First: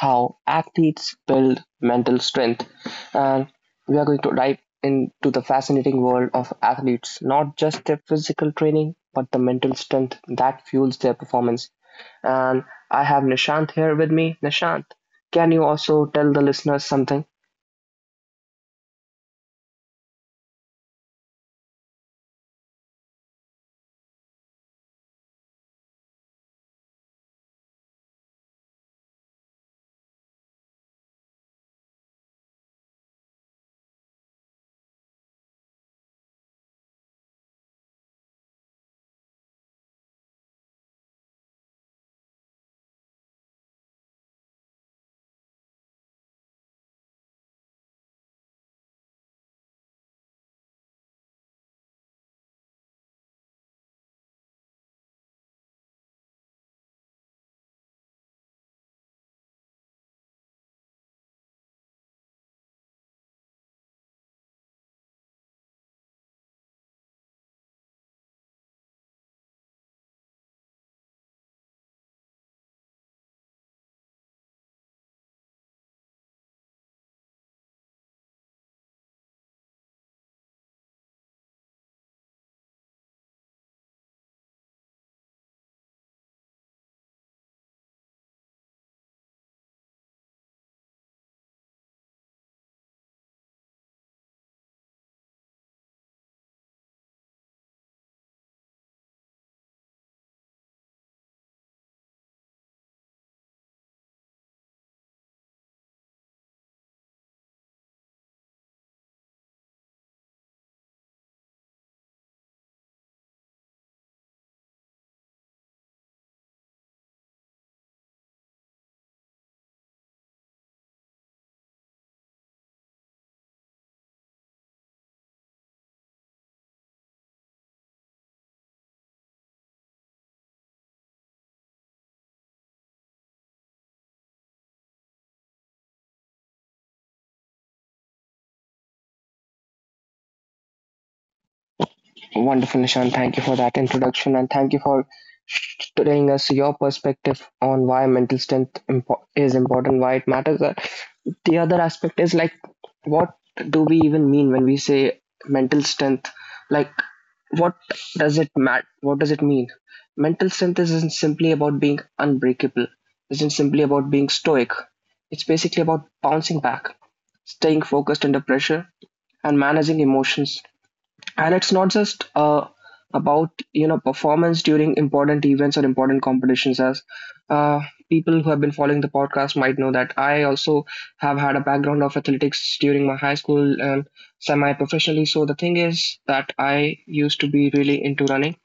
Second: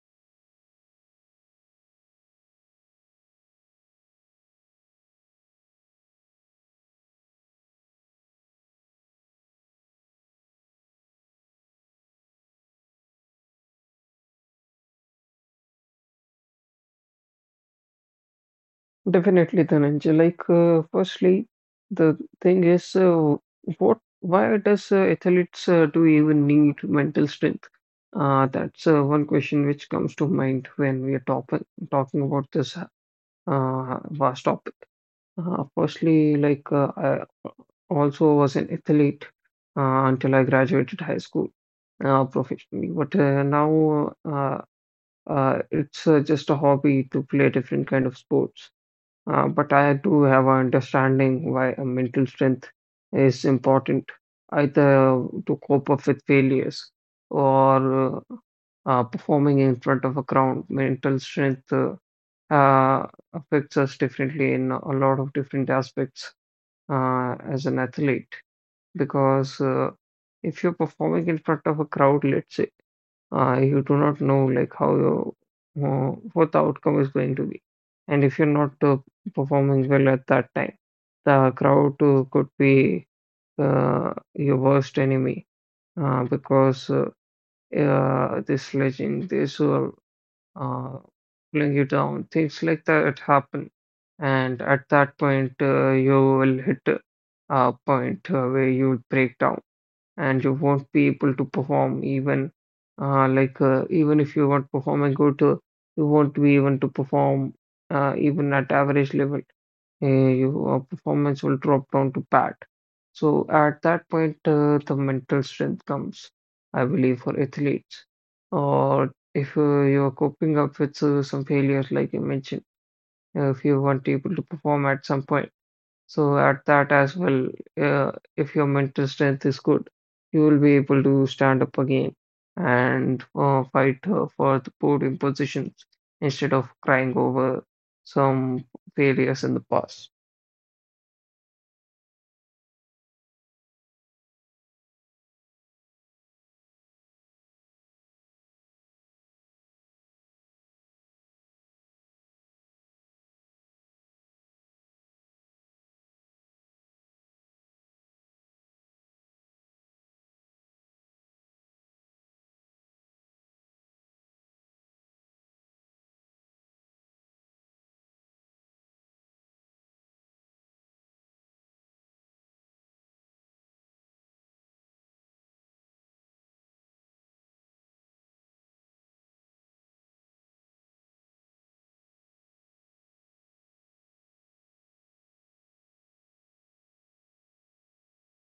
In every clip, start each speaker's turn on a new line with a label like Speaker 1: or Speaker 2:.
Speaker 1: how athletes build mental strength. And we are going to dive into the fascinating world of athletes, not just their physical training, but the mental strength that fuels their performance. And I have Nishant here with me. Nishant, can you also tell the listeners something?
Speaker 2: Definitely, Dhananjay. Firstly, the thing is, what, why does athletes do even need mental strength? That's one question which comes to mind when we are top talking about this vast topic. Firstly, I also was an athlete until I graduated high school professionally, but now it's just a hobby to play different kind of sports. But I do have an understanding why a mental strength is important, either to cope up with failures or performing in front of a crowd. Mental strength uh, affects us differently in a lot of different aspects as an athlete because if you're performing in front of a crowd, let's say you do not know like how your what the outcome is going to be, and if you're not performing well at that time, the crowd could be your worst enemy because this sledging this will uh, pulling you down, things like that happen. And at that point you will hit a point where you break down and you won't be able to perform even even if you want performance good, you won't be able to perform even at average level. uh, your performance will drop down to bad. So at that point the mental strength comes, I believe, for athletes. Or if you're coping up with some failures, like you mentioned, if you weren't able to perform at some point, so at that as well, if your mental strength is good, you will be able to stand up again and fight for the podium positions instead of crying over some failures in the past.
Speaker 1: Wonderful, Nishan. Thank you for that introduction and thank you for telling us your perspective on why mental strength is important, why it matters. The other aspect is like, what do we even mean when we say mental strength? Like, what does it matter? What does it mean? Mental strength isn't simply about being unbreakable, isn't simply about being stoic. It's basically about bouncing back, staying focused under pressure, and managing emotions, and it's not just about performance during important events or important competitions. As uh, people who have been following the podcast might know, that I also have had a background of athletics during my high school and semi professionally so the thing is that I used to be really into running,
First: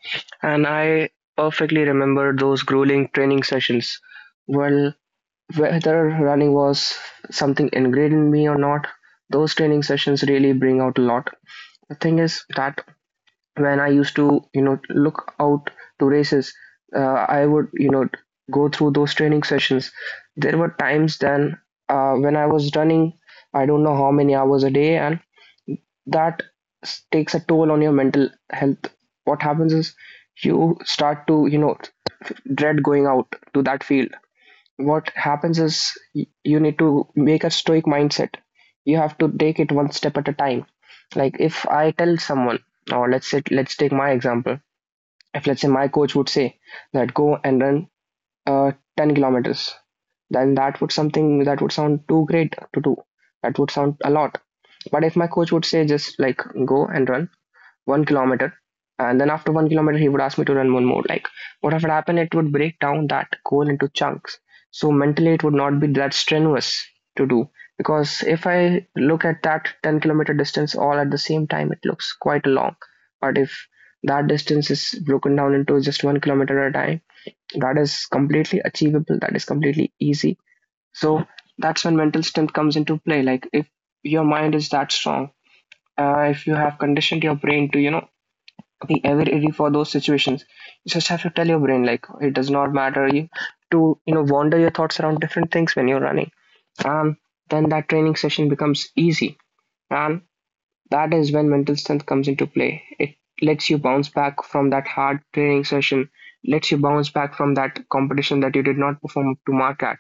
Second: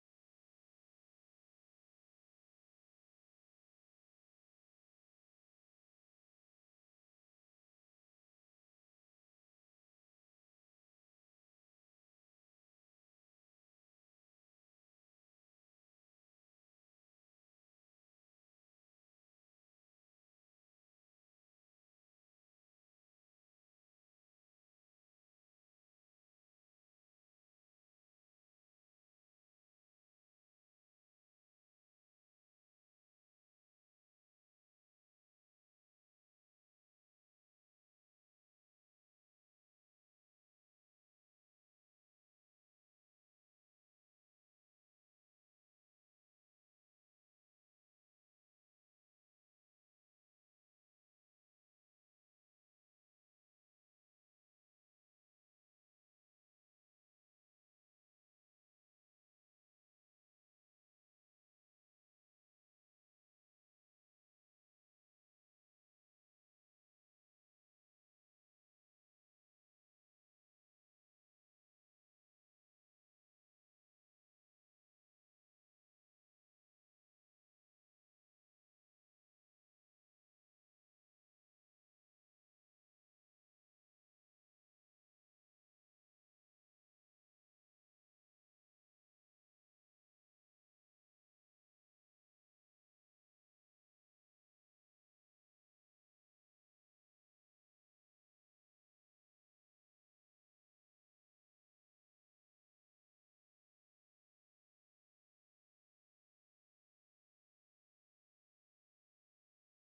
Speaker 1: and I perfectly remember those grueling training sessions. Well, whether running was something ingrained in me or not, those training sessions really bring out a lot. The thing is that when I used to, you know, look out to races, I would, go through those training sessions. There were times then, when I was running, I don't know how many hours a day, and that takes a toll on your mental health. What happens is you start to, you know, dread going out to that field. What happens is you need to make a stoic mindset. You have to take it one step at a time. Like if I tell someone, or let's say, let's take my example. If let's say my coach would say that go and run 10 kilometers, then that would something that would sound too great to do, that would sound a lot. But if my coach would say just like go and run 1 kilometer. And then after 1 kilometer, he would ask me to run one more. Like, what would happen? It would break down that goal into chunks. So mentally, it would not be that strenuous to do, because if I look at that 10-kilometer distance all at the same time, it looks quite long. But if that distance is broken down into just 1 kilometer at a time, that is completely achievable. That is completely easy. So that's when mental strength comes into play. Like if your mind is that strong, if you have conditioned your brain to, you know, be ever ready for those situations. You just have to tell your brain like it does not matter you to, you know, wander your thoughts around different things when you're running. And then that training session becomes easy. And that is when mental strength comes into play. It lets you bounce back from that hard training session, lets you bounce back from that competition that you did not perform to mark at.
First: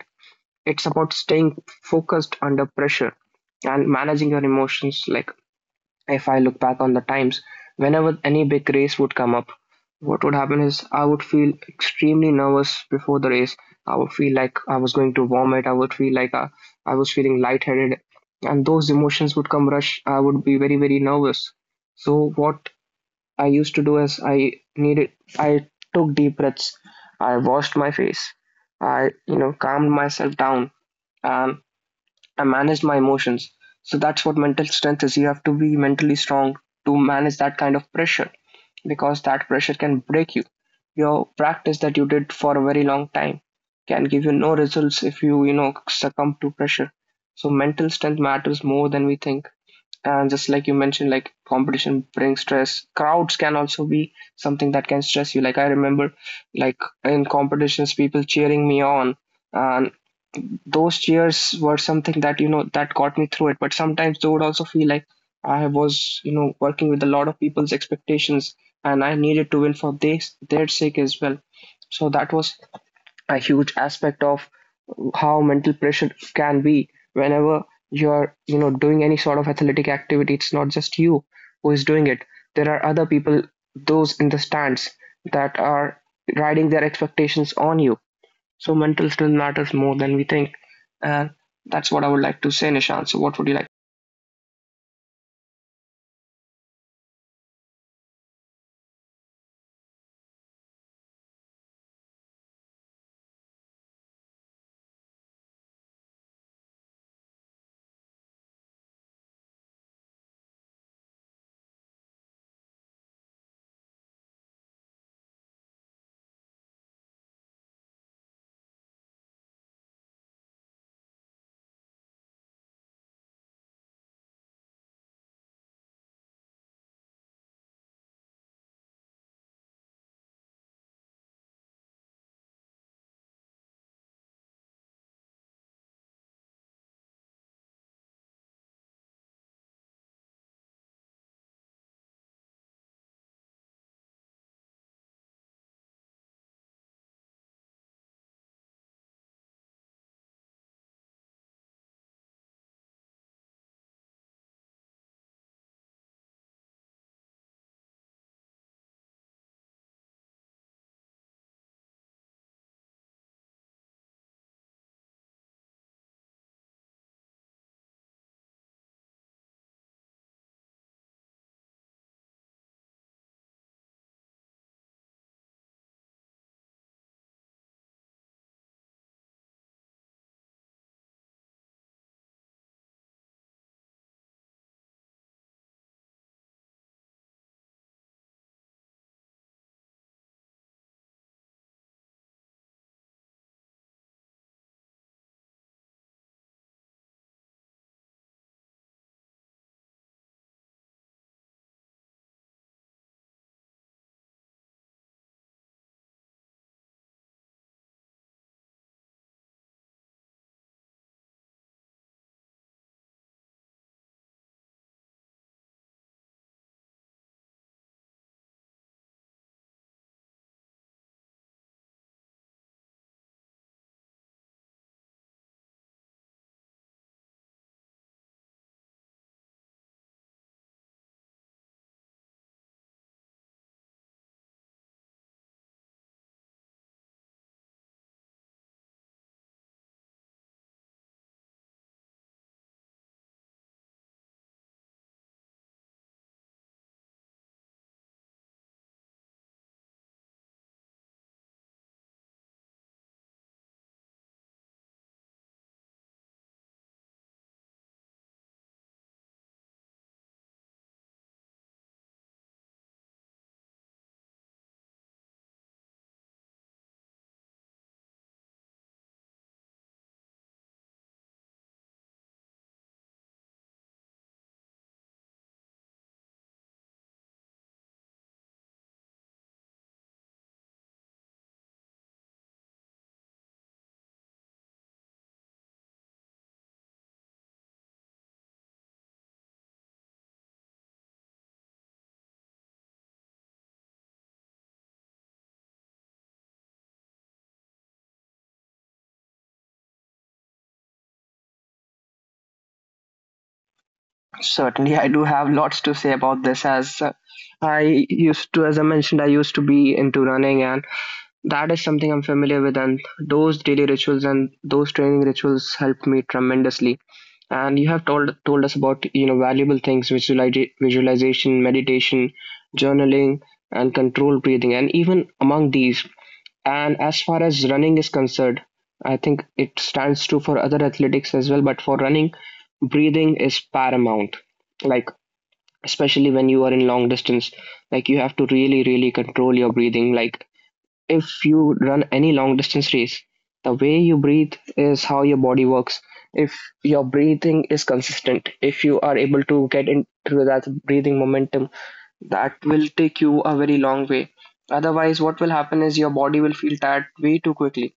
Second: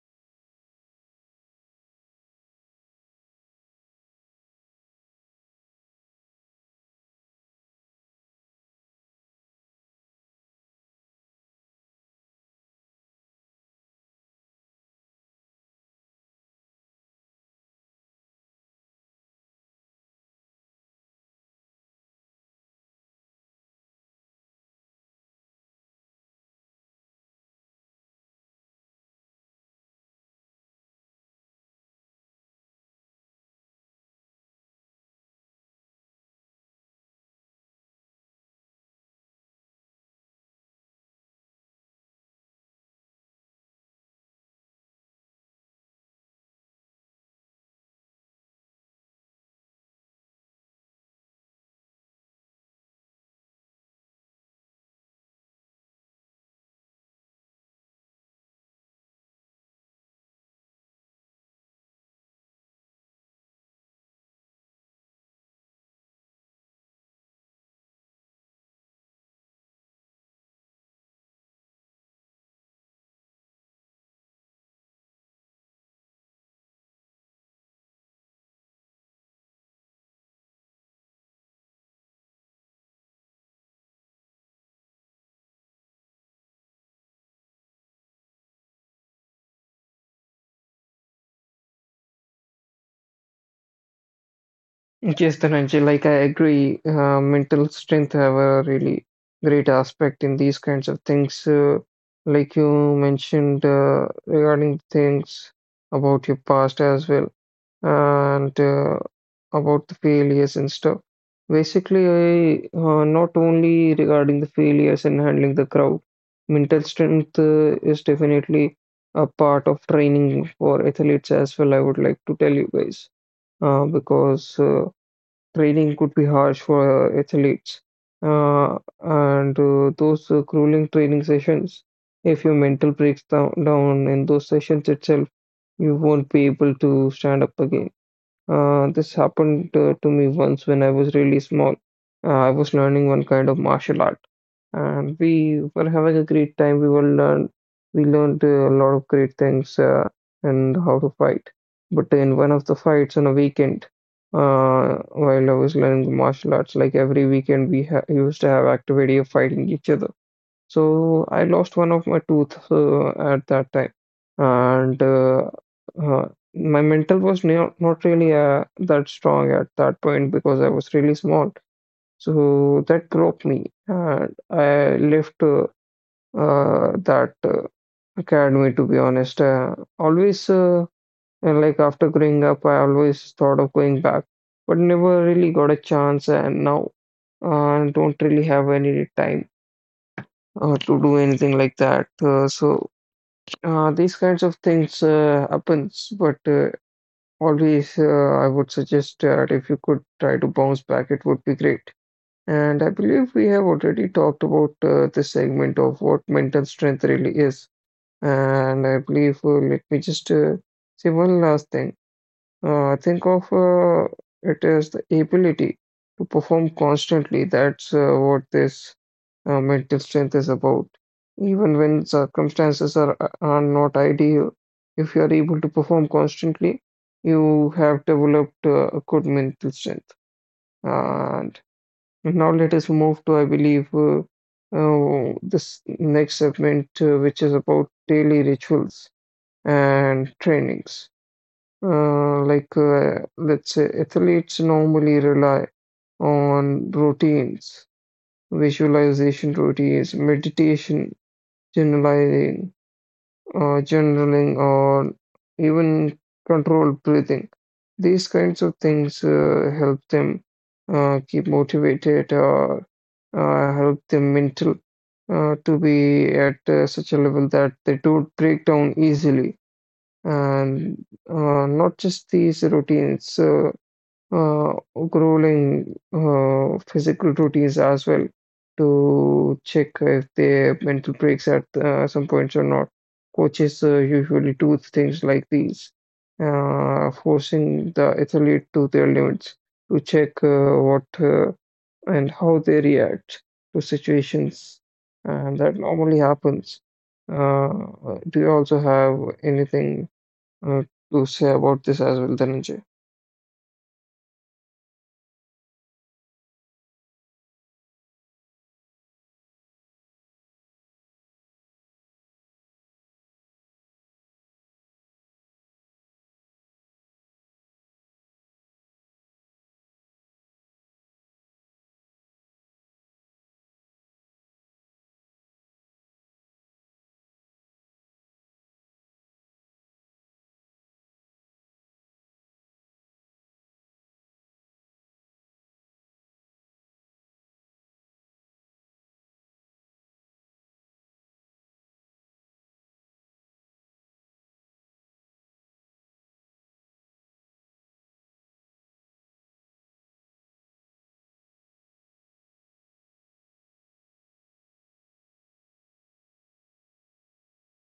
Speaker 1: It's about staying focused under pressure and managing your emotions. Like if I look back on the times, whenever any big race would come up, what would happen is I would feel extremely nervous before the race. I would feel like I was going to vomit. I would feel like I was feeling lightheaded, and those emotions would come rush. I would be very, very nervous. So what I used to do is I took deep breaths. I washed my face. I, you know, calmed myself down, and I managed my emotions. So that's what mental strength is. You have to be mentally strong to manage that kind of pressure, because that pressure can break you. Your practice that you did for a very long time can give you no results if you, you know, succumb to pressure. So mental strength matters more than we think. And just like you mentioned, like competition brings stress. Crowds can also be something that can stress you. Like I remember, like in competitions, people cheering me on, and those cheers were something that, you know, that got me through it. But sometimes they would also feel like I was, you know, working with a lot of people's expectations, and I needed to win for their sake as well. So that was a huge aspect of how mental pressure can be. Whenever you're, you know, doing any sort of athletic activity, it's not just you who is doing it. There are other people, those in the stands, that are riding their expectations on you. So mental still matters more than we think. And that's what I would like to say, Nishant. So what would you like?
Speaker 2: Yes, Dhananjay, like I agree, mental strength have a really great aspect in these kinds of things. Like you mentioned regarding things about your past as well, and about the failures and stuff. Basically, I not only regarding the failures and handling the crowd, mental strength is definitely a part of training for athletes as well. I would like to tell you guys because training could be harsh for athletes, and those grueling training sessions. If your mental breaks down in those sessions itself, you won't be able to stand up again. This happened to me once when I was really small. I was learning one kind of martial art, and we were having a great time. We learned a lot of great things and how to fight. But in one of the fights on a weekend, while I was learning martial arts, like every weekend we ha used to have activity of fighting each other. So I lost one of my tooth at that time, and uh, my mental was not really that strong at that point because I was really small. So that broke me, and I left that academy. To be honest, always, and like after growing up, I always thought of going back, but never really got a chance. And now don't really have any time to do anything like that. So these kinds of things happens, but always I would suggest that if you could try to bounce back, it would be great. And I believe we have already talked about this segment of what mental strength really is. And I believe, let me just say one last thing. Think of it as the ability to perform constantly. That's what this mental strength is about. Even when circumstances are not ideal, if you are able to perform constantly, you have developed a good mental strength. And now let us move to, I believe, this next segment, which is about daily rituals and trainings. Let's say, athletes normally rely on routines, visualization routines, meditation, journaling, or even controlled breathing. These kinds of things help them keep motivated, or help them mental to be at such a level that they don't break down easily. And not just these routines, uh, grueling physical routines as well, to check if their mental breaks at some points or not. Coaches usually do things like these, forcing the athlete to their limits to check what and how they react to situations, and that normally happens. uh, do you also have anything uh, to say about this as well, Dhananjay?
Speaker 1: Certainly, I do have lots to say about this as I used to, as I mentioned, I used to be into running, and that is something I'm familiar with. And those daily rituals and those training rituals helped me tremendously. And you have told us about, you know, valuable things: visualization, meditation, journaling, and controlled breathing. And even among these, and as far as running is concerned, I think it stands true for other athletics as well, but for running, breathing is paramount. Like, especially when you are in long distance, like you have to really, really control your breathing. Like, if you run any long distance race, the way you breathe is how your body works. If your breathing is consistent, if you are able to get into that breathing momentum, that will take you a very long way. Otherwise, what will happen is your body will feel tired way too quickly.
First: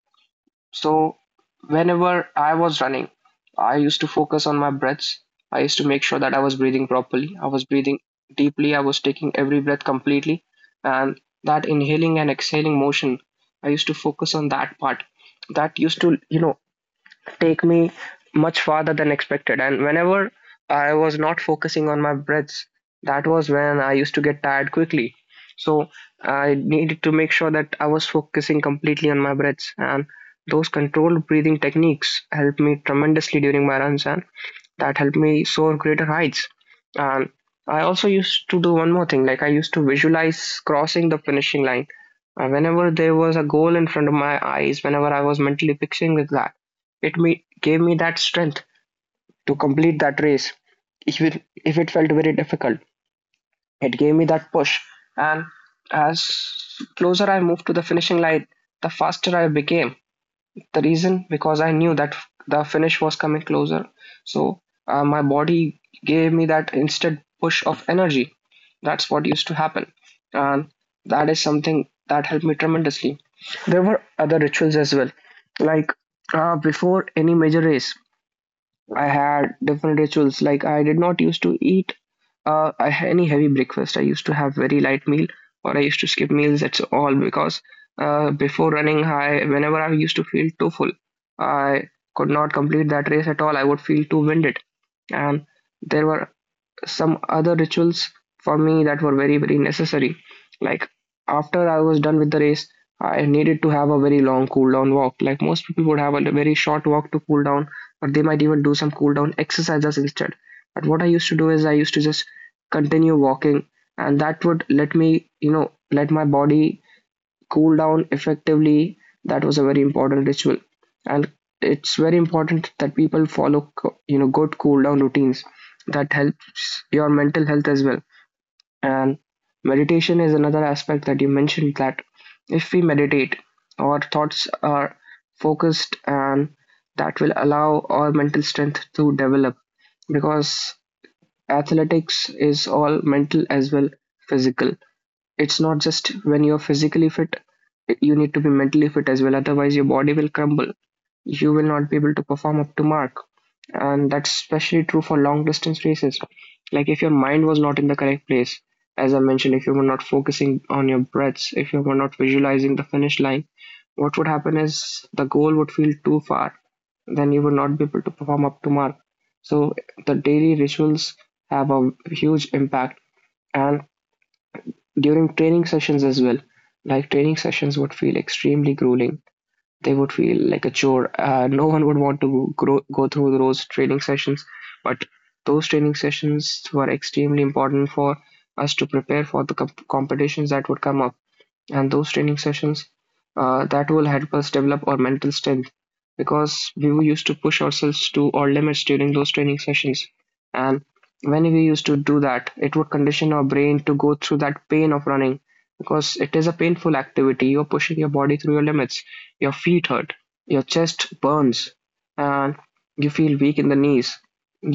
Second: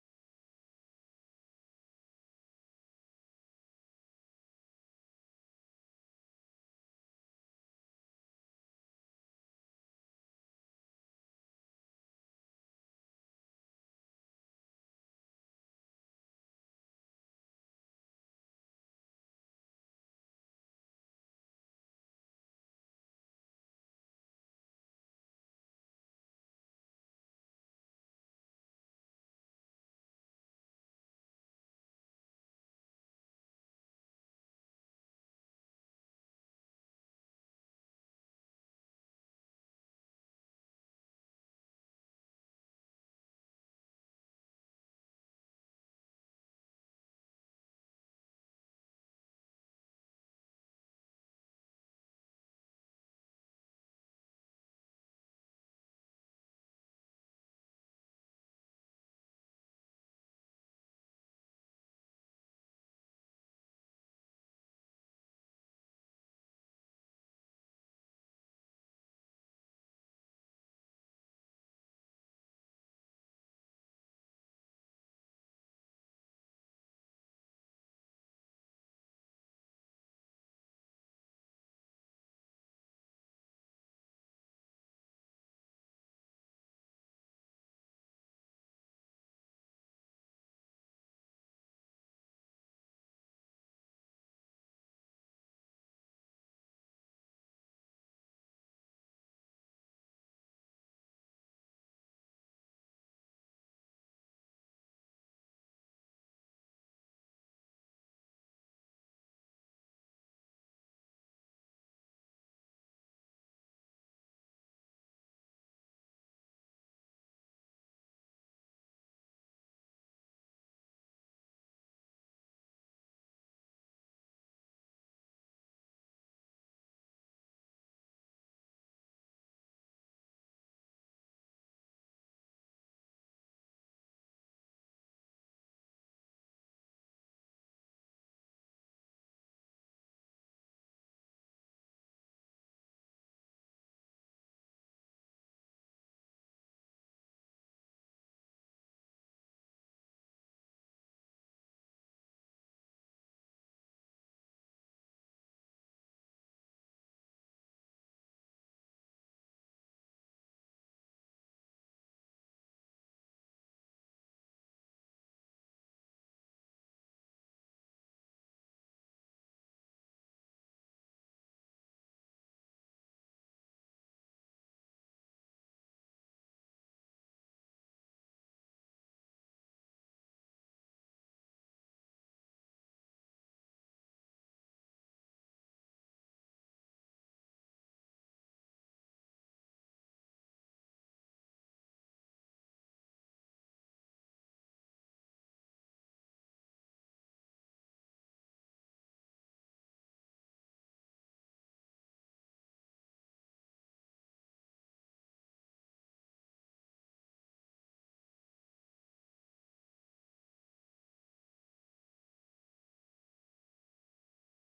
Speaker 1: So, whenever I was running, I used to focus on my breaths. I used to make sure that I was breathing properly. I was breathing deeply. I was taking every breath completely. And that inhaling and exhaling motion, I used to focus on that part. That used to, you know, take me much farther than expected. And whenever I was not focusing on my breaths, that was when I used to get tired quickly. So I needed to make sure that I was focusing completely on my breaths. And those controlled breathing techniques helped me tremendously during my runs. And that helped me soar greater heights. And I also used to do one more thing, like I used to visualize crossing the finishing line. Whenever there was a goal in front of my eyes, whenever I was mentally fixing with that, gave me that strength to complete that race, even if it felt very difficult. It gave me that push. And as closer I moved to the finishing line, the faster I became. The reason because I knew that the finish was coming closer, so my body gave me that instant push of energy. That's what used to happen, and that is something that helped me tremendously. There were other rituals as well, like before any major race, I had different rituals. Like I did not used to eat any heavy breakfast. I used to have very light meal, or I used to skip meals. That's all because before running, I whenever I used to feel too full, I could not complete that race at all. I would feel too winded, and there were some other rituals for me that were very, very necessary. Like after I was done with the race, I needed to have a very long cool down walk. Like most people would have a very short walk to cool down, or they might even do some cool down exercises instead. But what I used to do is I used to just continue walking, and that would let me, you know, let my body cool down effectively. That was a very important ritual. And it's very important that people follow, you know, good cool down routines. That helps your mental health as well. And meditation is another aspect that you mentioned, that if we meditate, our thoughts are focused, and that will allow our mental strength to develop, because athletics is all mental as well, physical. It's not just when you're physically fit, you need to be mentally fit as well, otherwise your body will crumble. You will not be able to perform up to mark, and that's especially true for long distance races. Like, if your mind was not in the correct place, as I mentioned, if you were not focusing on your breaths, if you were not visualizing the finish line, what would happen is the goal would feel too far, then you would not be able to perform up to mark. So the daily rituals have a huge impact. And during training sessions as well, like, training sessions would feel extremely grueling. They would feel like a chore. No one would want to go through those training sessions. But those training sessions were extremely important for us to prepare for the competitions that would come up. And those training sessions, that will help us develop our mental strength, because we were used to push ourselves to our limits during those training sessions. And when we used to do that, it would condition our brain to go through that pain of running, because it is a painful activity. You're pushing your body through your limits. Your feet hurt, your chest burns, and you feel weak in the knees.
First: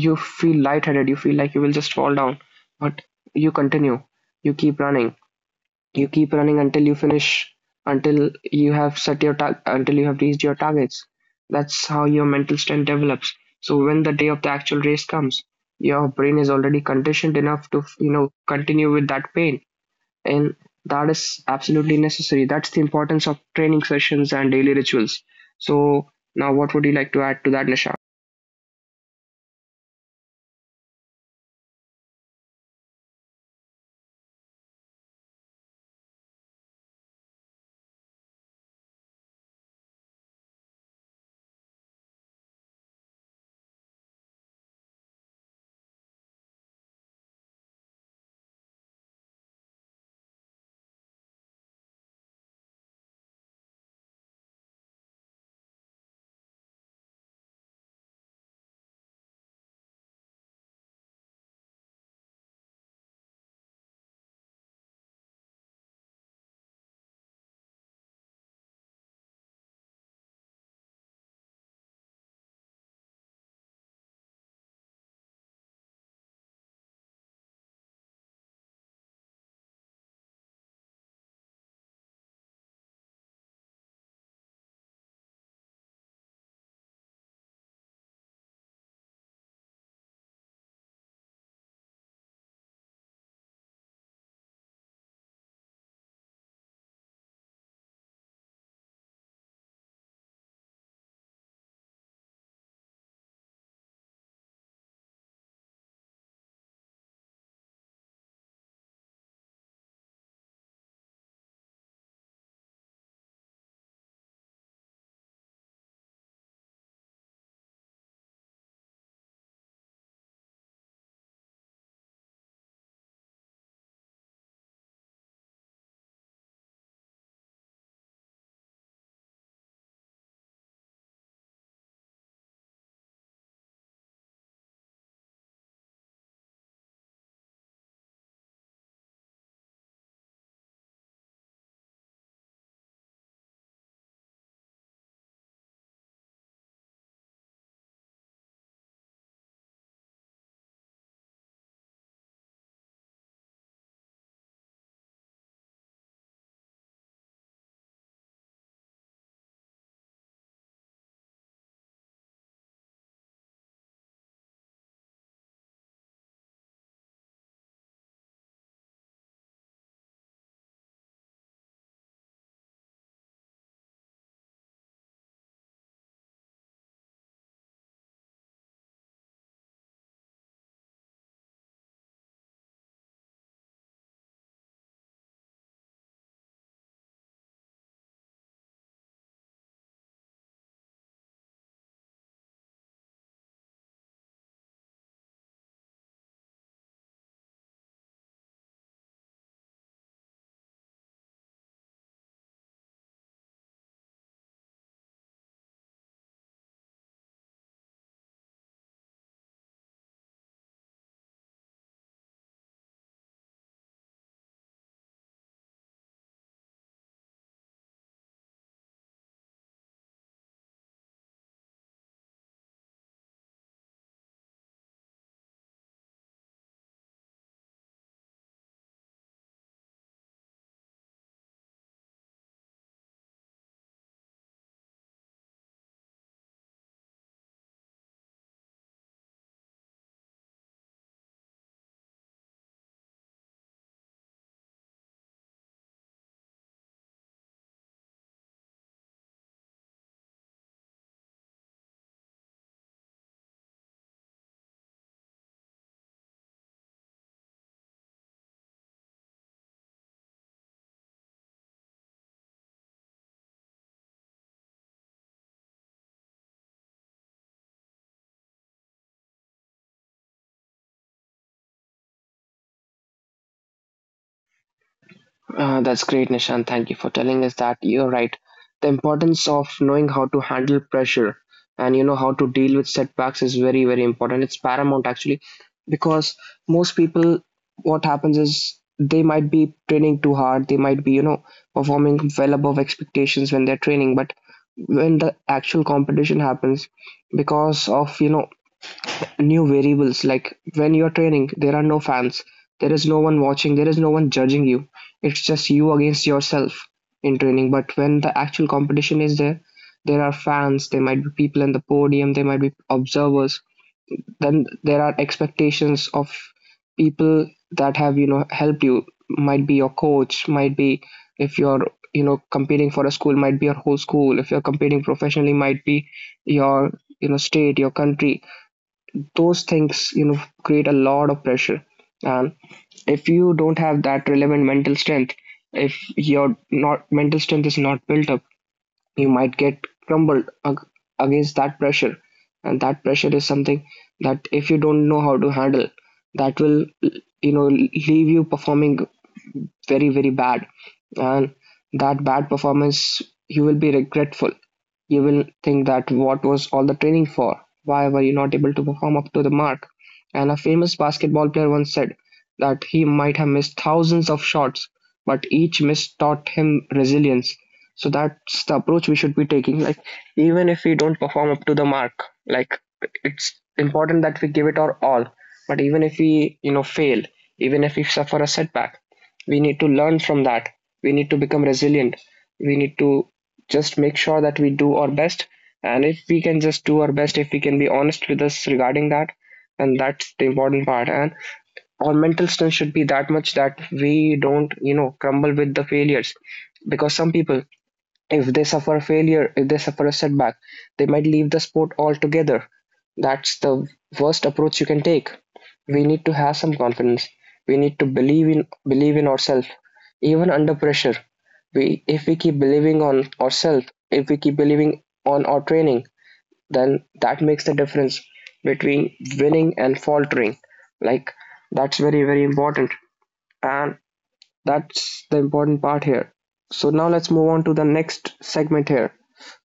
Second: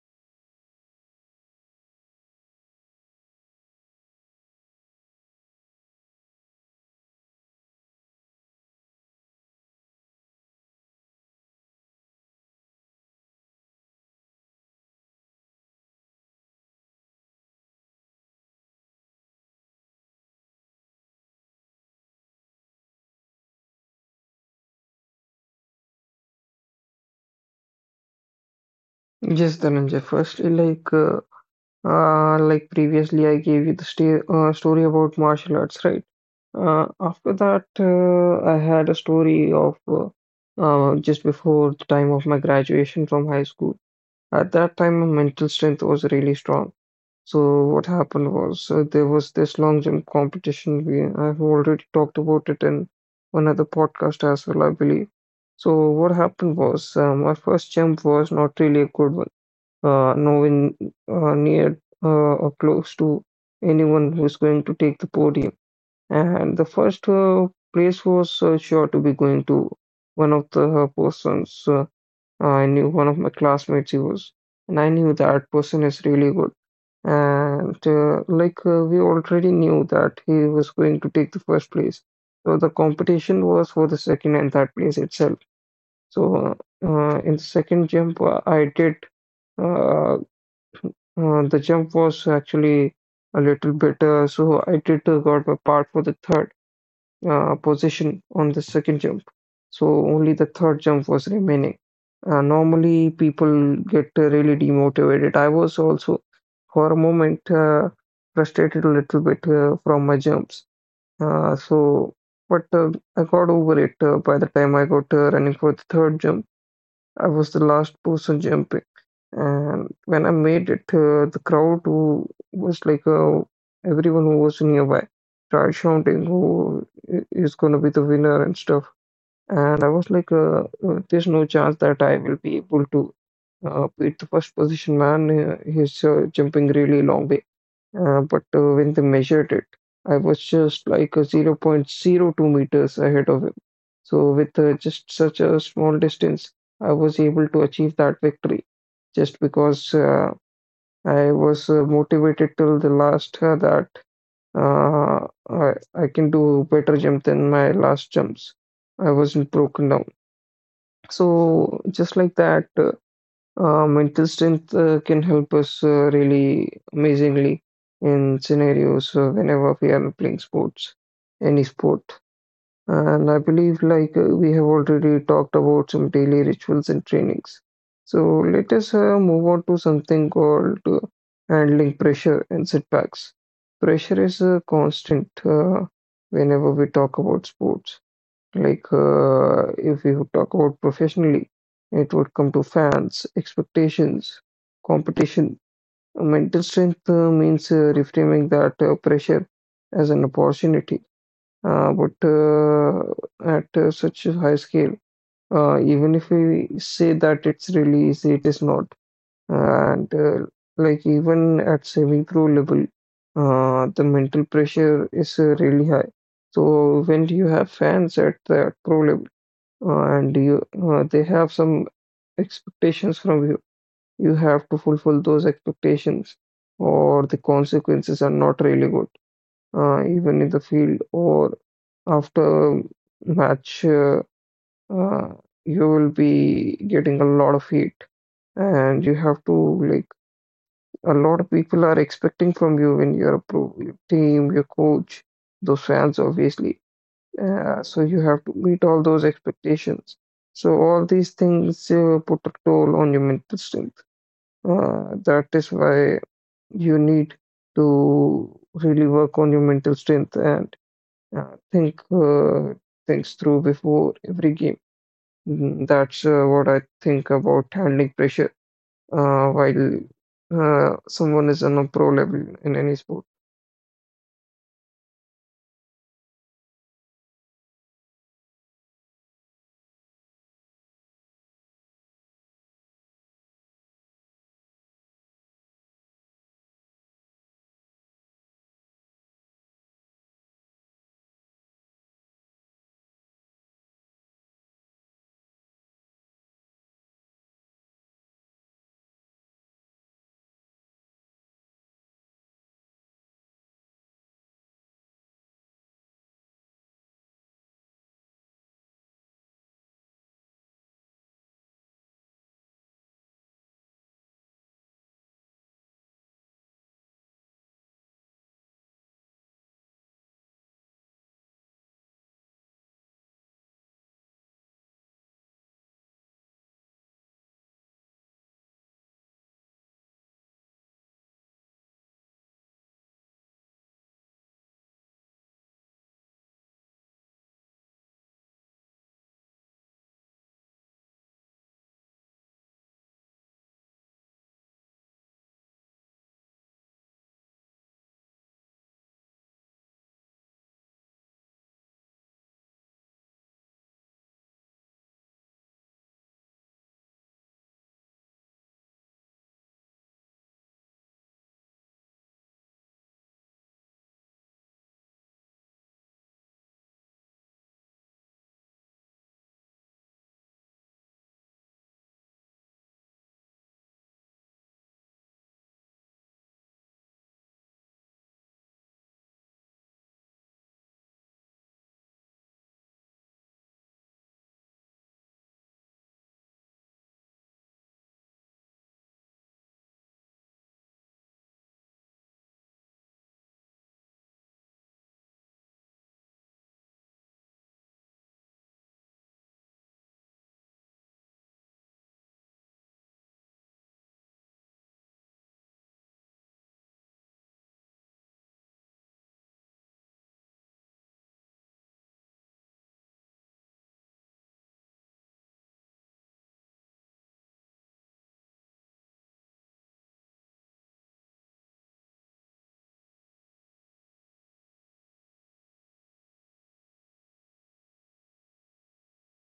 Speaker 1: You feel lightheaded, you feel like you will just fall down. But you continue, you keep running. You keep running until you finish, until you have until you have reached your targets. That's how your mental strength develops. So when the day of the actual race comes, your brain is already conditioned enough to, you know, continue with that pain, and that is absolutely necessary. That's the importance of training sessions and daily rituals. So now, what would you like to add to that, Nisha?
Speaker 2: Yes, Dhananjay. Firstly, like previously, I gave you the sta story about martial arts, right? After that, I had a story of just before the time of my graduation from high school. At that time, my mental strength was really strong. So what happened was, there was this long jump competition. We I've already talked about it in one other podcast as well, I believe. So what happened was, my first jump was not really a good one. Nowhere near or close to anyone who's going to take the podium. And the first place was sure to be going to one of the persons. I knew one of my classmates he was, and I knew that person is really good. And we already knew that he was going to take the first place. So the competition was for the second and third place itself. So in the second jump, I did uh, uh, the jump was actually a little bit, so I did got a part for the third position on the second jump. So only the third jump was remaining. Normally, people get really demotivated. I was also, for a moment, frustrated a little bit from my jumps. Uh, so, but I got over it by the time I got running for the third jump. I was the last person jumping. And when I made it, the crowd, who was like, everyone who was nearby started shouting who is going to be the winner and stuff. And I was like, there's no chance that I will be able to beat the first position man. He's jumping really long way. But when they measured it, I was just like a zero point zero 0.02 meters ahead of him. So, with just such a small distance, I was able to achieve that victory just because I was motivated till the last that I can do better jump than my last jumps. I wasn't broken down. So, just like that, mental strength can help us really amazingly in scenarios whenever we are playing sports, any sport. And I believe, we have already talked about some daily rituals and trainings. So let us move on to something called handling pressure and setbacks. Pressure is constant whenever we talk about sports. Like, if you talk about professionally, it would come to fans, expectations, competition. Mental strength means reframing that pressure as an opportunity. But at such a high scale, even if we say that it's really easy, it is not. And like even at saving throw level, the mental pressure is really high. So when you have fans at the pro level, and you they have some expectations from you. You have to fulfill those expectations, or the consequences are not really good, even in the field or after match. Uh, you will be getting a lot of heat, and you have to, like, a lot of people are expecting from you when you're a pro, your team, your coach, those fans, obviously. So you have to meet all those expectations. So all these things put a toll on your mental strength. That is why you need to really work on your mental strength and think things through before every game. That's what I think about handling pressure while someone is on a pro level in any sport.
Speaker 1: That's great, Nishan. Thank you for telling us that. You're right. The importance of knowing how to handle pressure and, you know, how to deal with setbacks is very, very important. It's paramount, actually, because most people, what happens is they might be training too hard. They might be, you know, performing well above expectations when they're training, but when the actual competition happens, because of, you know, new variables, like when you're training there are no fans, there is no one watching, there is no one judging you. It's just you against yourself in training. But when the actual competition is there, there are fans, there might be people in the podium, there might be observers. Then there are expectations of people that have, you know, helped. You might be your coach, might be, if you're, you know, competing for a school, might be your whole school. If you're competing professionally, might be your, you know, state, your country. Those things, you know, create a lot of pressure. And if you don't have that relevant mental strength, if your not mental strength is not built up, you might get crumbled against that pressure. And that pressure is something that, if you don't know how to handle, that will, you know, leave you performing very, very bad. And that bad performance, you will be regretful. You will think, that what was all the training for? Why were you not able to perform up to the mark? And a famous basketball player once said that he might have missed thousands of shots, but each miss taught him resilience. So that's the approach we should be taking. Like, even if we don't perform up to the mark, like, it's important that we give it our all. But even if we, you know, fail, even if we suffer a setback, we need to learn from that. We need to become resilient. We need to just make sure that we do our best. And if we can just do our best, if we can be honest with us regarding that, and that's the important part. And our mental strength should be that much, that we don't, you know, crumble with the failures. Because some people, if they suffer failure, if they suffer a setback, they might leave the sport altogether. That's the worst approach you can take. We need to have some confidence. We need to believe in ourselves, even under pressure. We, if we keep believing on ourselves, if we keep believing on our training, then that makes the difference between winning and faltering. Like, that's very very important, and that's the important part here. So now let's move on to the next segment here,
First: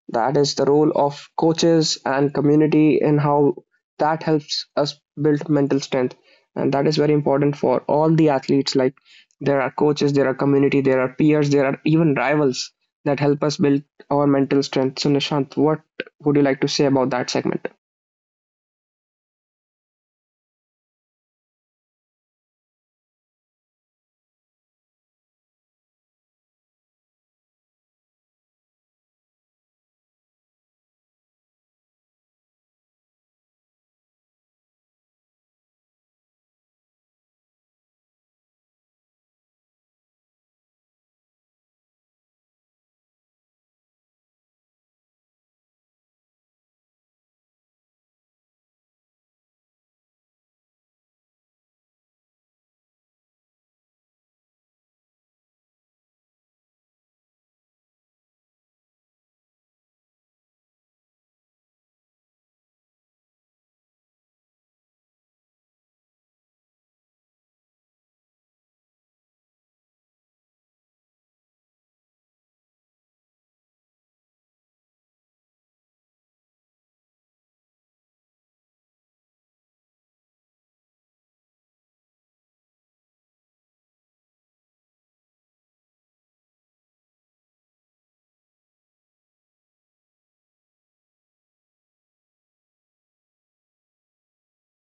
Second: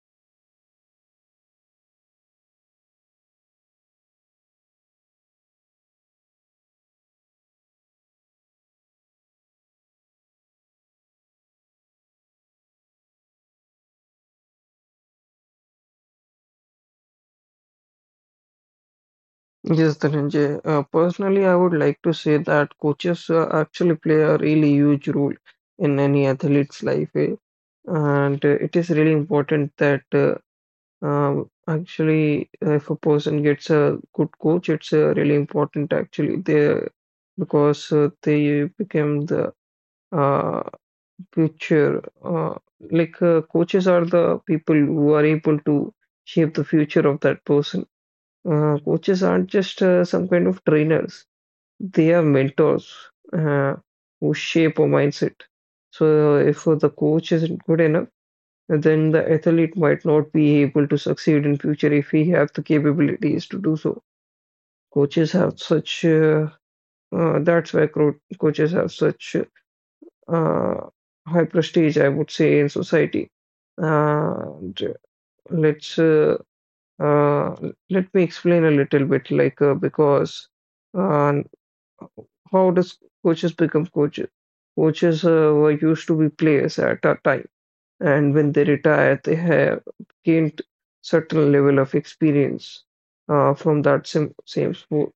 Speaker 1: that is the role of coaches and community, in how that helps us build mental strength. And that is very important for all the athletes. Like, there are coaches, there are community, there are peers, there are even rivals that help us build our mental strength. So, Nishant, what would you like to say about that segment?
Speaker 2: Yes, Dhananjay. Personally, I would like to say that coaches actually play a really huge role in any athlete's life, eh? And it is really important that if a person gets a good coach, it's really important actually they because they become the uh, future. Coaches are the people who are able to shape the future of that person. Coaches aren't just some kind of trainers. They are mentors uh, who shape a mindset. So if the coach isn't good enough, then the athlete might not be able to succeed in future if he have the capabilities to do so. Coaches have such uh, Coaches have such uh, high prestige, I would say, in society. And let's uh, Let me explain a little bit, like because uh, how does coaches become coaches? Coaches were used to be players at a time, and when they retire, they have gained certain level of experience from that same sport.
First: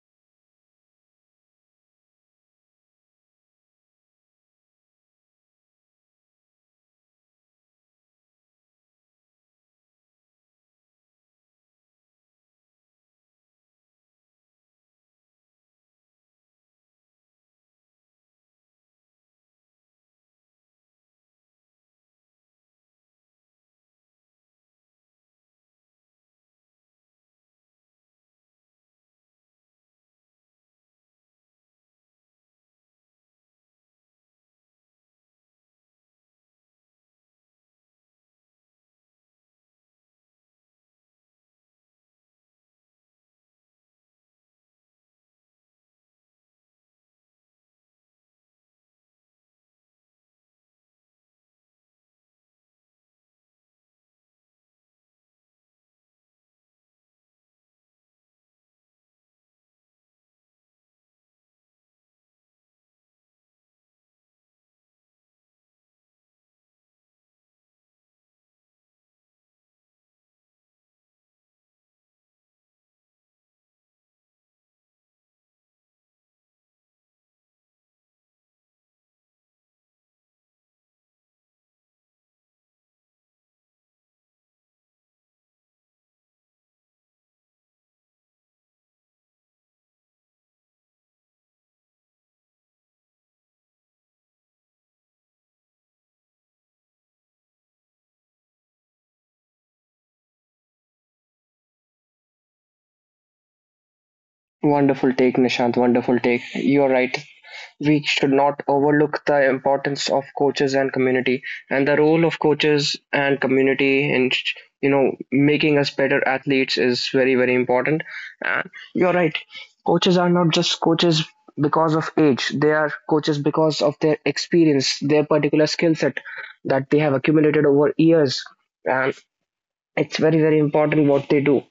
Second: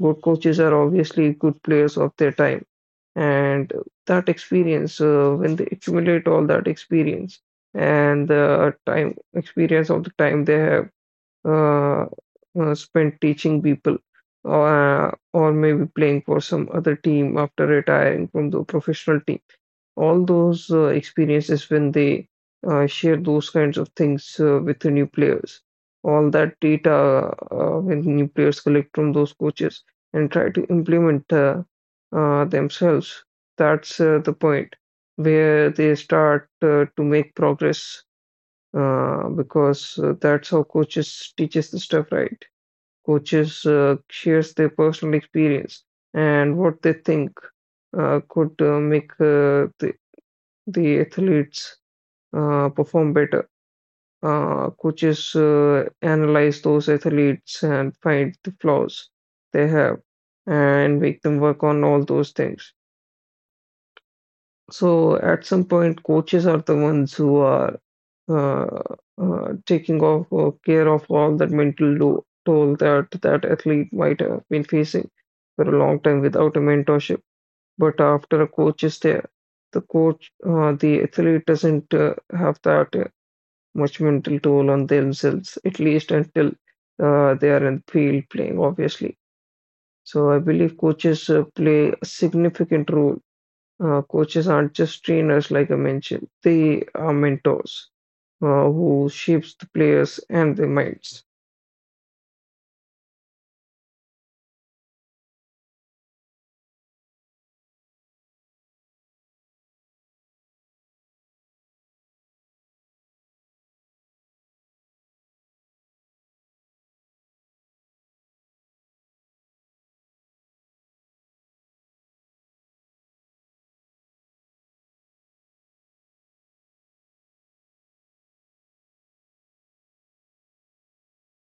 Speaker 2: Good coaches are obviously good players of their time, and that experience, when they accumulate all that experience and the time experience of the time they have uh, spent teaching people or maybe playing for some other team after retiring from the professional team. All those experiences when they share those kinds of things with the new players, all that data when new players collect from those coaches and try to implement themselves, that's the point where they start to make progress because that's how coaches teaches the stuff, right? Coaches shares their personal experience and what they think could make the athletes perform better. Coaches analyze those athletes and find the flaws they have and make them work on all those things. So at some point, coaches are the ones who are uh, taking off care of all that mental toll that that athlete might have been facing for a long time without a mentorship. But after a coach is there, the athlete doesn't have that much mental toll on themselves, at least until they are in field playing, obviously. So I believe coaches play a significant role. Coaches aren't just trainers, like I mentioned, they are mentors who shapes the players and their minds.
Speaker 1: Wonderful take, Nishant. Wonderful take. You're right. We should not overlook the importance of coaches and community, and the role of coaches and community in, you know, making us better athletes is very very important. And you're right, coaches are not just coaches because of age. They are coaches because of their experience, their particular skill set that they have accumulated over years. And it's very very important what they do.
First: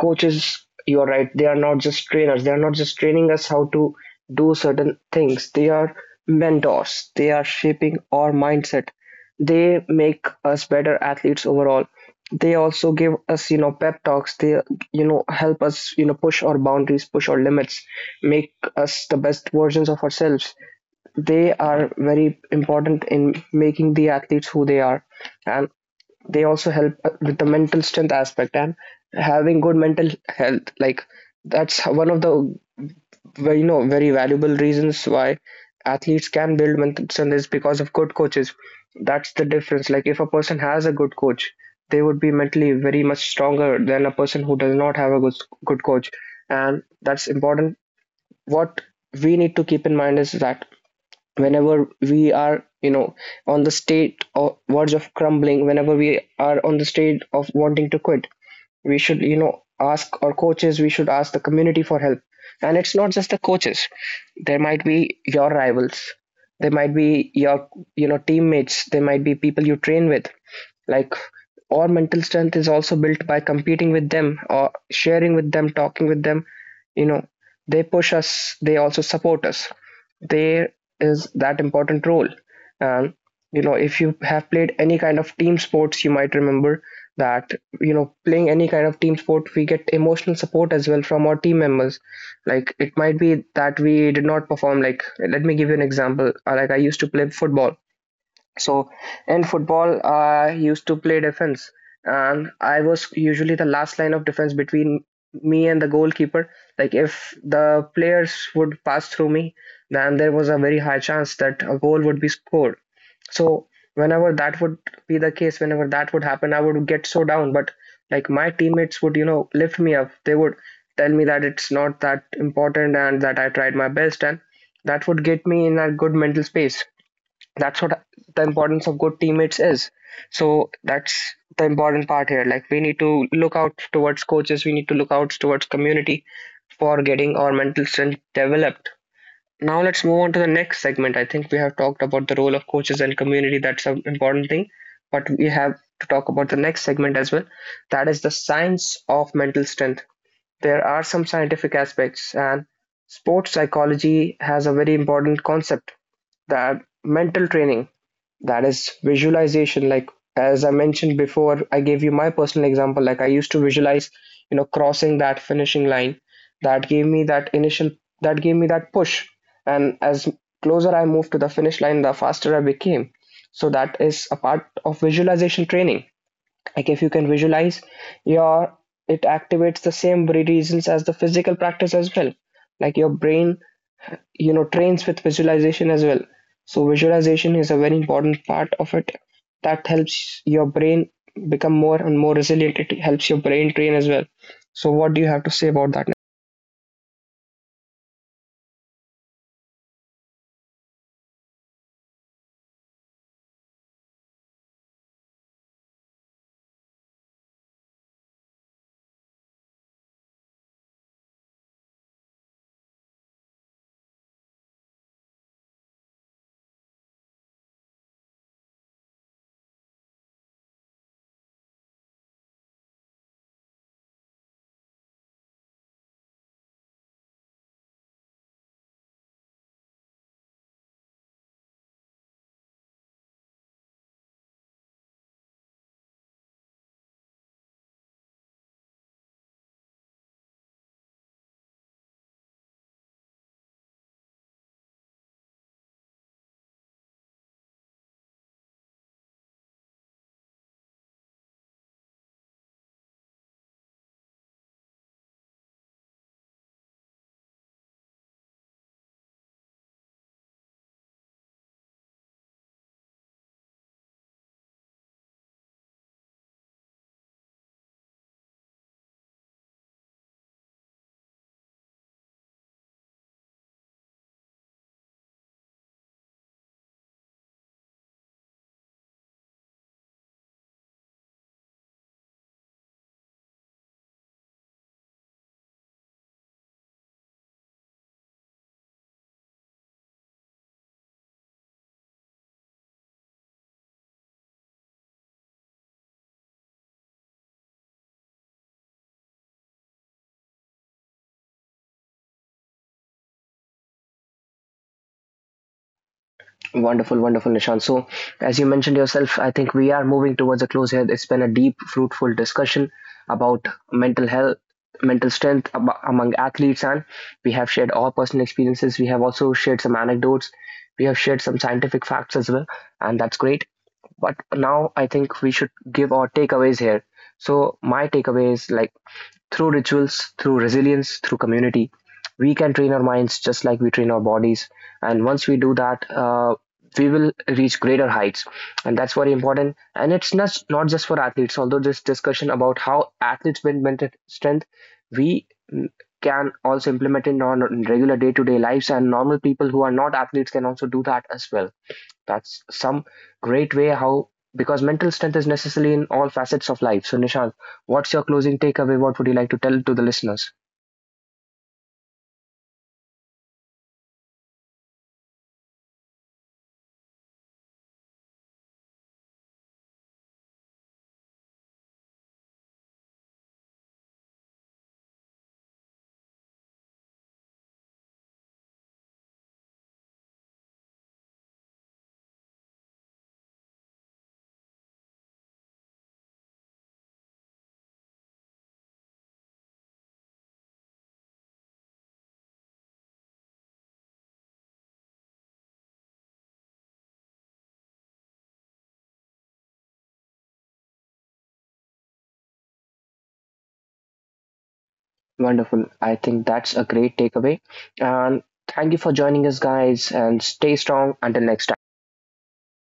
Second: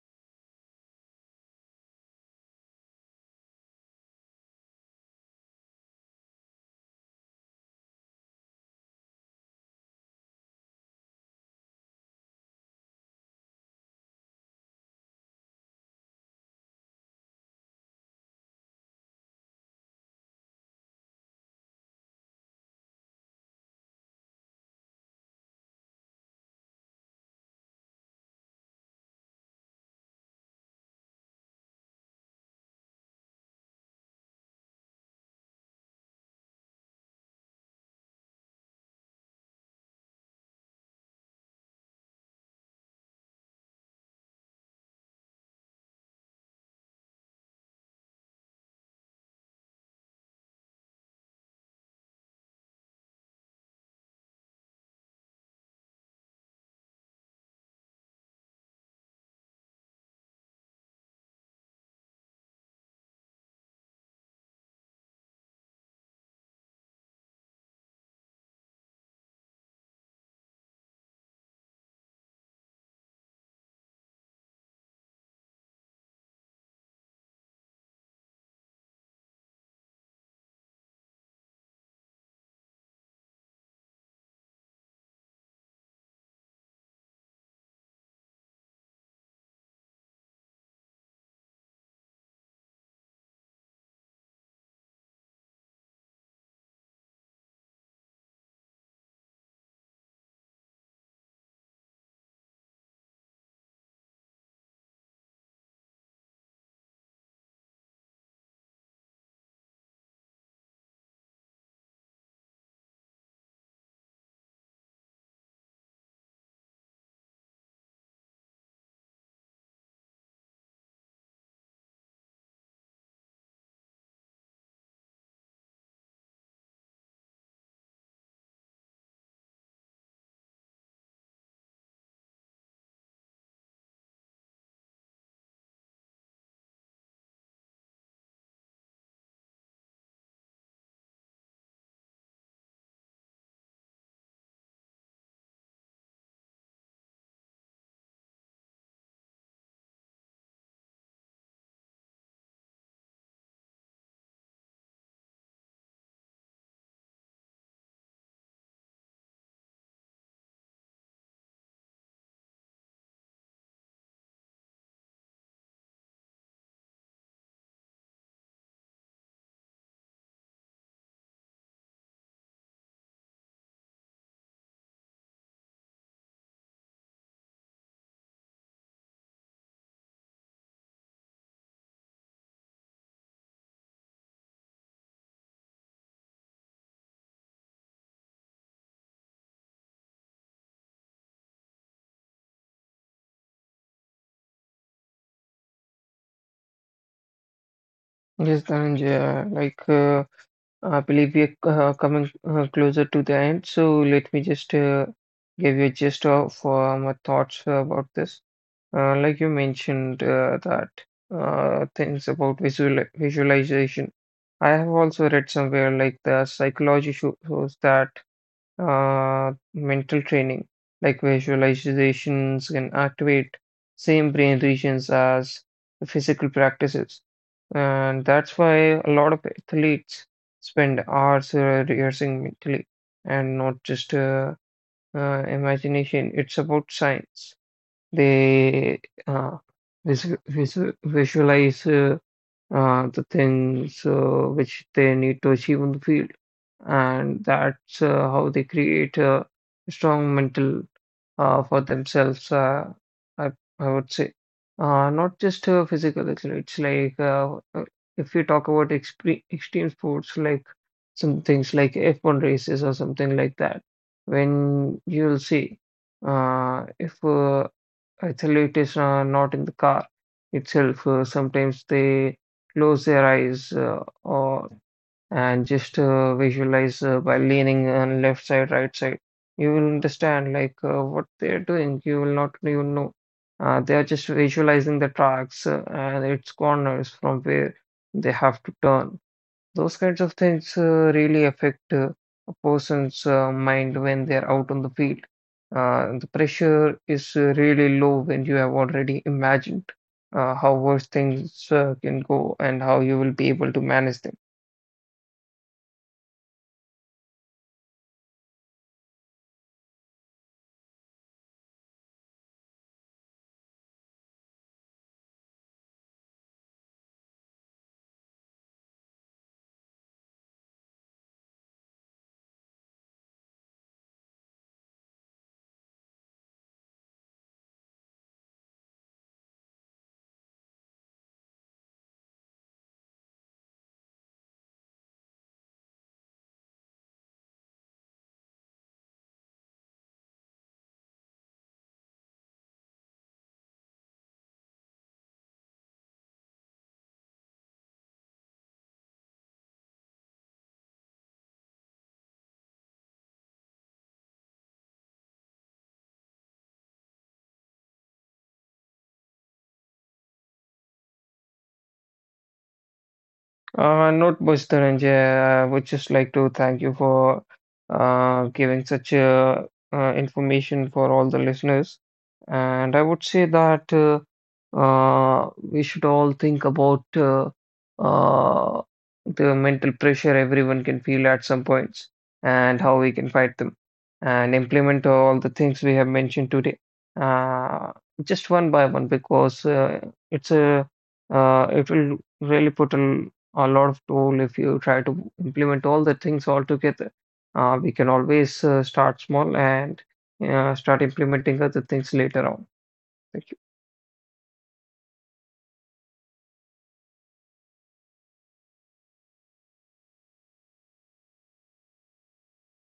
Speaker 1: Coaches, you're right, they are not just trainers. They are not just training us how to do certain things. They are mentors, they are shaping our mindset. They make us better athletes overall. They also give us, you know, pep talks. They, you know, help us, you know, push our boundaries, push our limits, make us the best versions of ourselves. They are very important in making the athletes who they are. And they also help with the mental strength aspect and having good mental health. Like, that's how- one of the very, you know, very valuable reasons why athletes can build mental strength is because of good coaches. That's the difference. Like, if a person has a good coach, they would be mentally very much stronger than a person who does not have a good coach. And that's important. What we need to keep in mind is that whenever we are, you know, on the state or verge of crumbling, whenever we are on the state of wanting to quit, we should, you know, ask our coaches, we should ask the community for help. And it's not just the coaches. There might be your rivals, there might be your, you know, teammates, there might be people you train with. Like, our mental strength is also built by competing with them or sharing with them, talking with them. You know, they push us, they also support us. There is that important role. um, you know, if you have played any kind of team sports, you might remember that, you know, playing any kind of team sport, we get emotional support as well from our team members. Like, it might be that we did not perform. Like, let me give you an example. Like, I used to play football. So in football, I used to play defense, and I was usually the last line of defense between me and the goalkeeper. Like, if the players would pass through me, then there was a very high chance that a goal would be scored. So whenever that would be the case, whenever that would happen, I would get so down. But like, my teammates would, you know, lift me up. They would tell me that it's not that important and that I tried my best, and that would get me in a good mental space. That's what the importance of good teammates is. So that's the important part here. Like, we need to look out towards coaches, we need to look out towards community for getting our mental strength developed. Now let's move on to the next segment. I think we have talked about the role of coaches and community. That's an important thing. But we have to talk about the next segment as well. That is the science of mental strength. There are some scientific aspects and sports psychology has a very important concept, that mental training, that is visualization. Like, as I mentioned before, I gave you my personal example. Like, I used to visualize, you know, crossing that finishing line. That gave me that initial, that gave me that push. And as closer I moved to the finish line, the faster I became. So that is a part of visualization training. Like, if you can visualize your, it activates the same reasons as the physical practice as well. Like, your brain, you know, trains with visualization as well. So visualization is a very important part of it. That helps your brain become more and more resilient. It helps your brain train as well. So what do you have to say about that?
Speaker 2: Yes, Dhananjay, I believe we are coming closer to the end, so let me just give you a gist of my thoughts about this. Like you mentioned that things about visualization. I have also read somewhere like the psychology shows that mental training, like visualizations can activate same brain regions as the physical practices. And that's why a lot of athletes spend hours rehearsing mentally and not just imagination. It's about science. They uh, vis vis visualize the things which they need to achieve on the field. And that's how they create a strong mental for themselves, I, I would say. Not just physical athletes, if you talk about expre extreme sports, like some things like F1 races or something like that, when you'll see if Actually, it is not in the car itself. Sometimes they close their eyes or and just visualize by leaning on left side, right side. You will understand what they're doing. You will not even know. They are just visualizing the tracks and its corners from where they have to turn. Those kinds of things really affect a person's mind when they're out on the field. The pressure is really low when you have already imagined how worse things can go and how you will be able to manage them.
Speaker 1: Wonderful, wonderful, Nishan. So, as you mentioned yourself, I think we are moving towards a close here. It's been a deep, fruitful discussion about mental health, mental strength among athletes, and we have shared our personal experiences. We have also shared some anecdotes. We have shared some scientific facts as well, and that's great. But now I think we should give our takeaways here. So, my takeaway is, like, through rituals, through resilience, through community, we can train our minds just like we train our bodies. And once we do that, we will reach greater heights. And that's very important. And it's not, not just for athletes. Although this discussion about how athletes build mental strength, we mm, can also implement it on regular day to day lives, and normal people who are not athletes can also do that as well. That's some great way how, because mental strength is necessary in all facets of life. So Nishant, what's your closing takeaway? What would you like to tell to the listeners?
Speaker 2: Not much, Dhananjay. I would just like to thank you for giving such information for all the listeners. And I would say that we should all think about uh, the mental pressure everyone can feel at some points and how we can fight them and implement all the things we have mentioned today uh, just one by one because it's a it will really put a lot of tool. If you try to implement all the things all together. We can always start small and start implementing other things later on. Thank you.
Speaker 1: Wonderful. I think that's a great takeaway. And thank you for joining us guys, and stay strong until next time.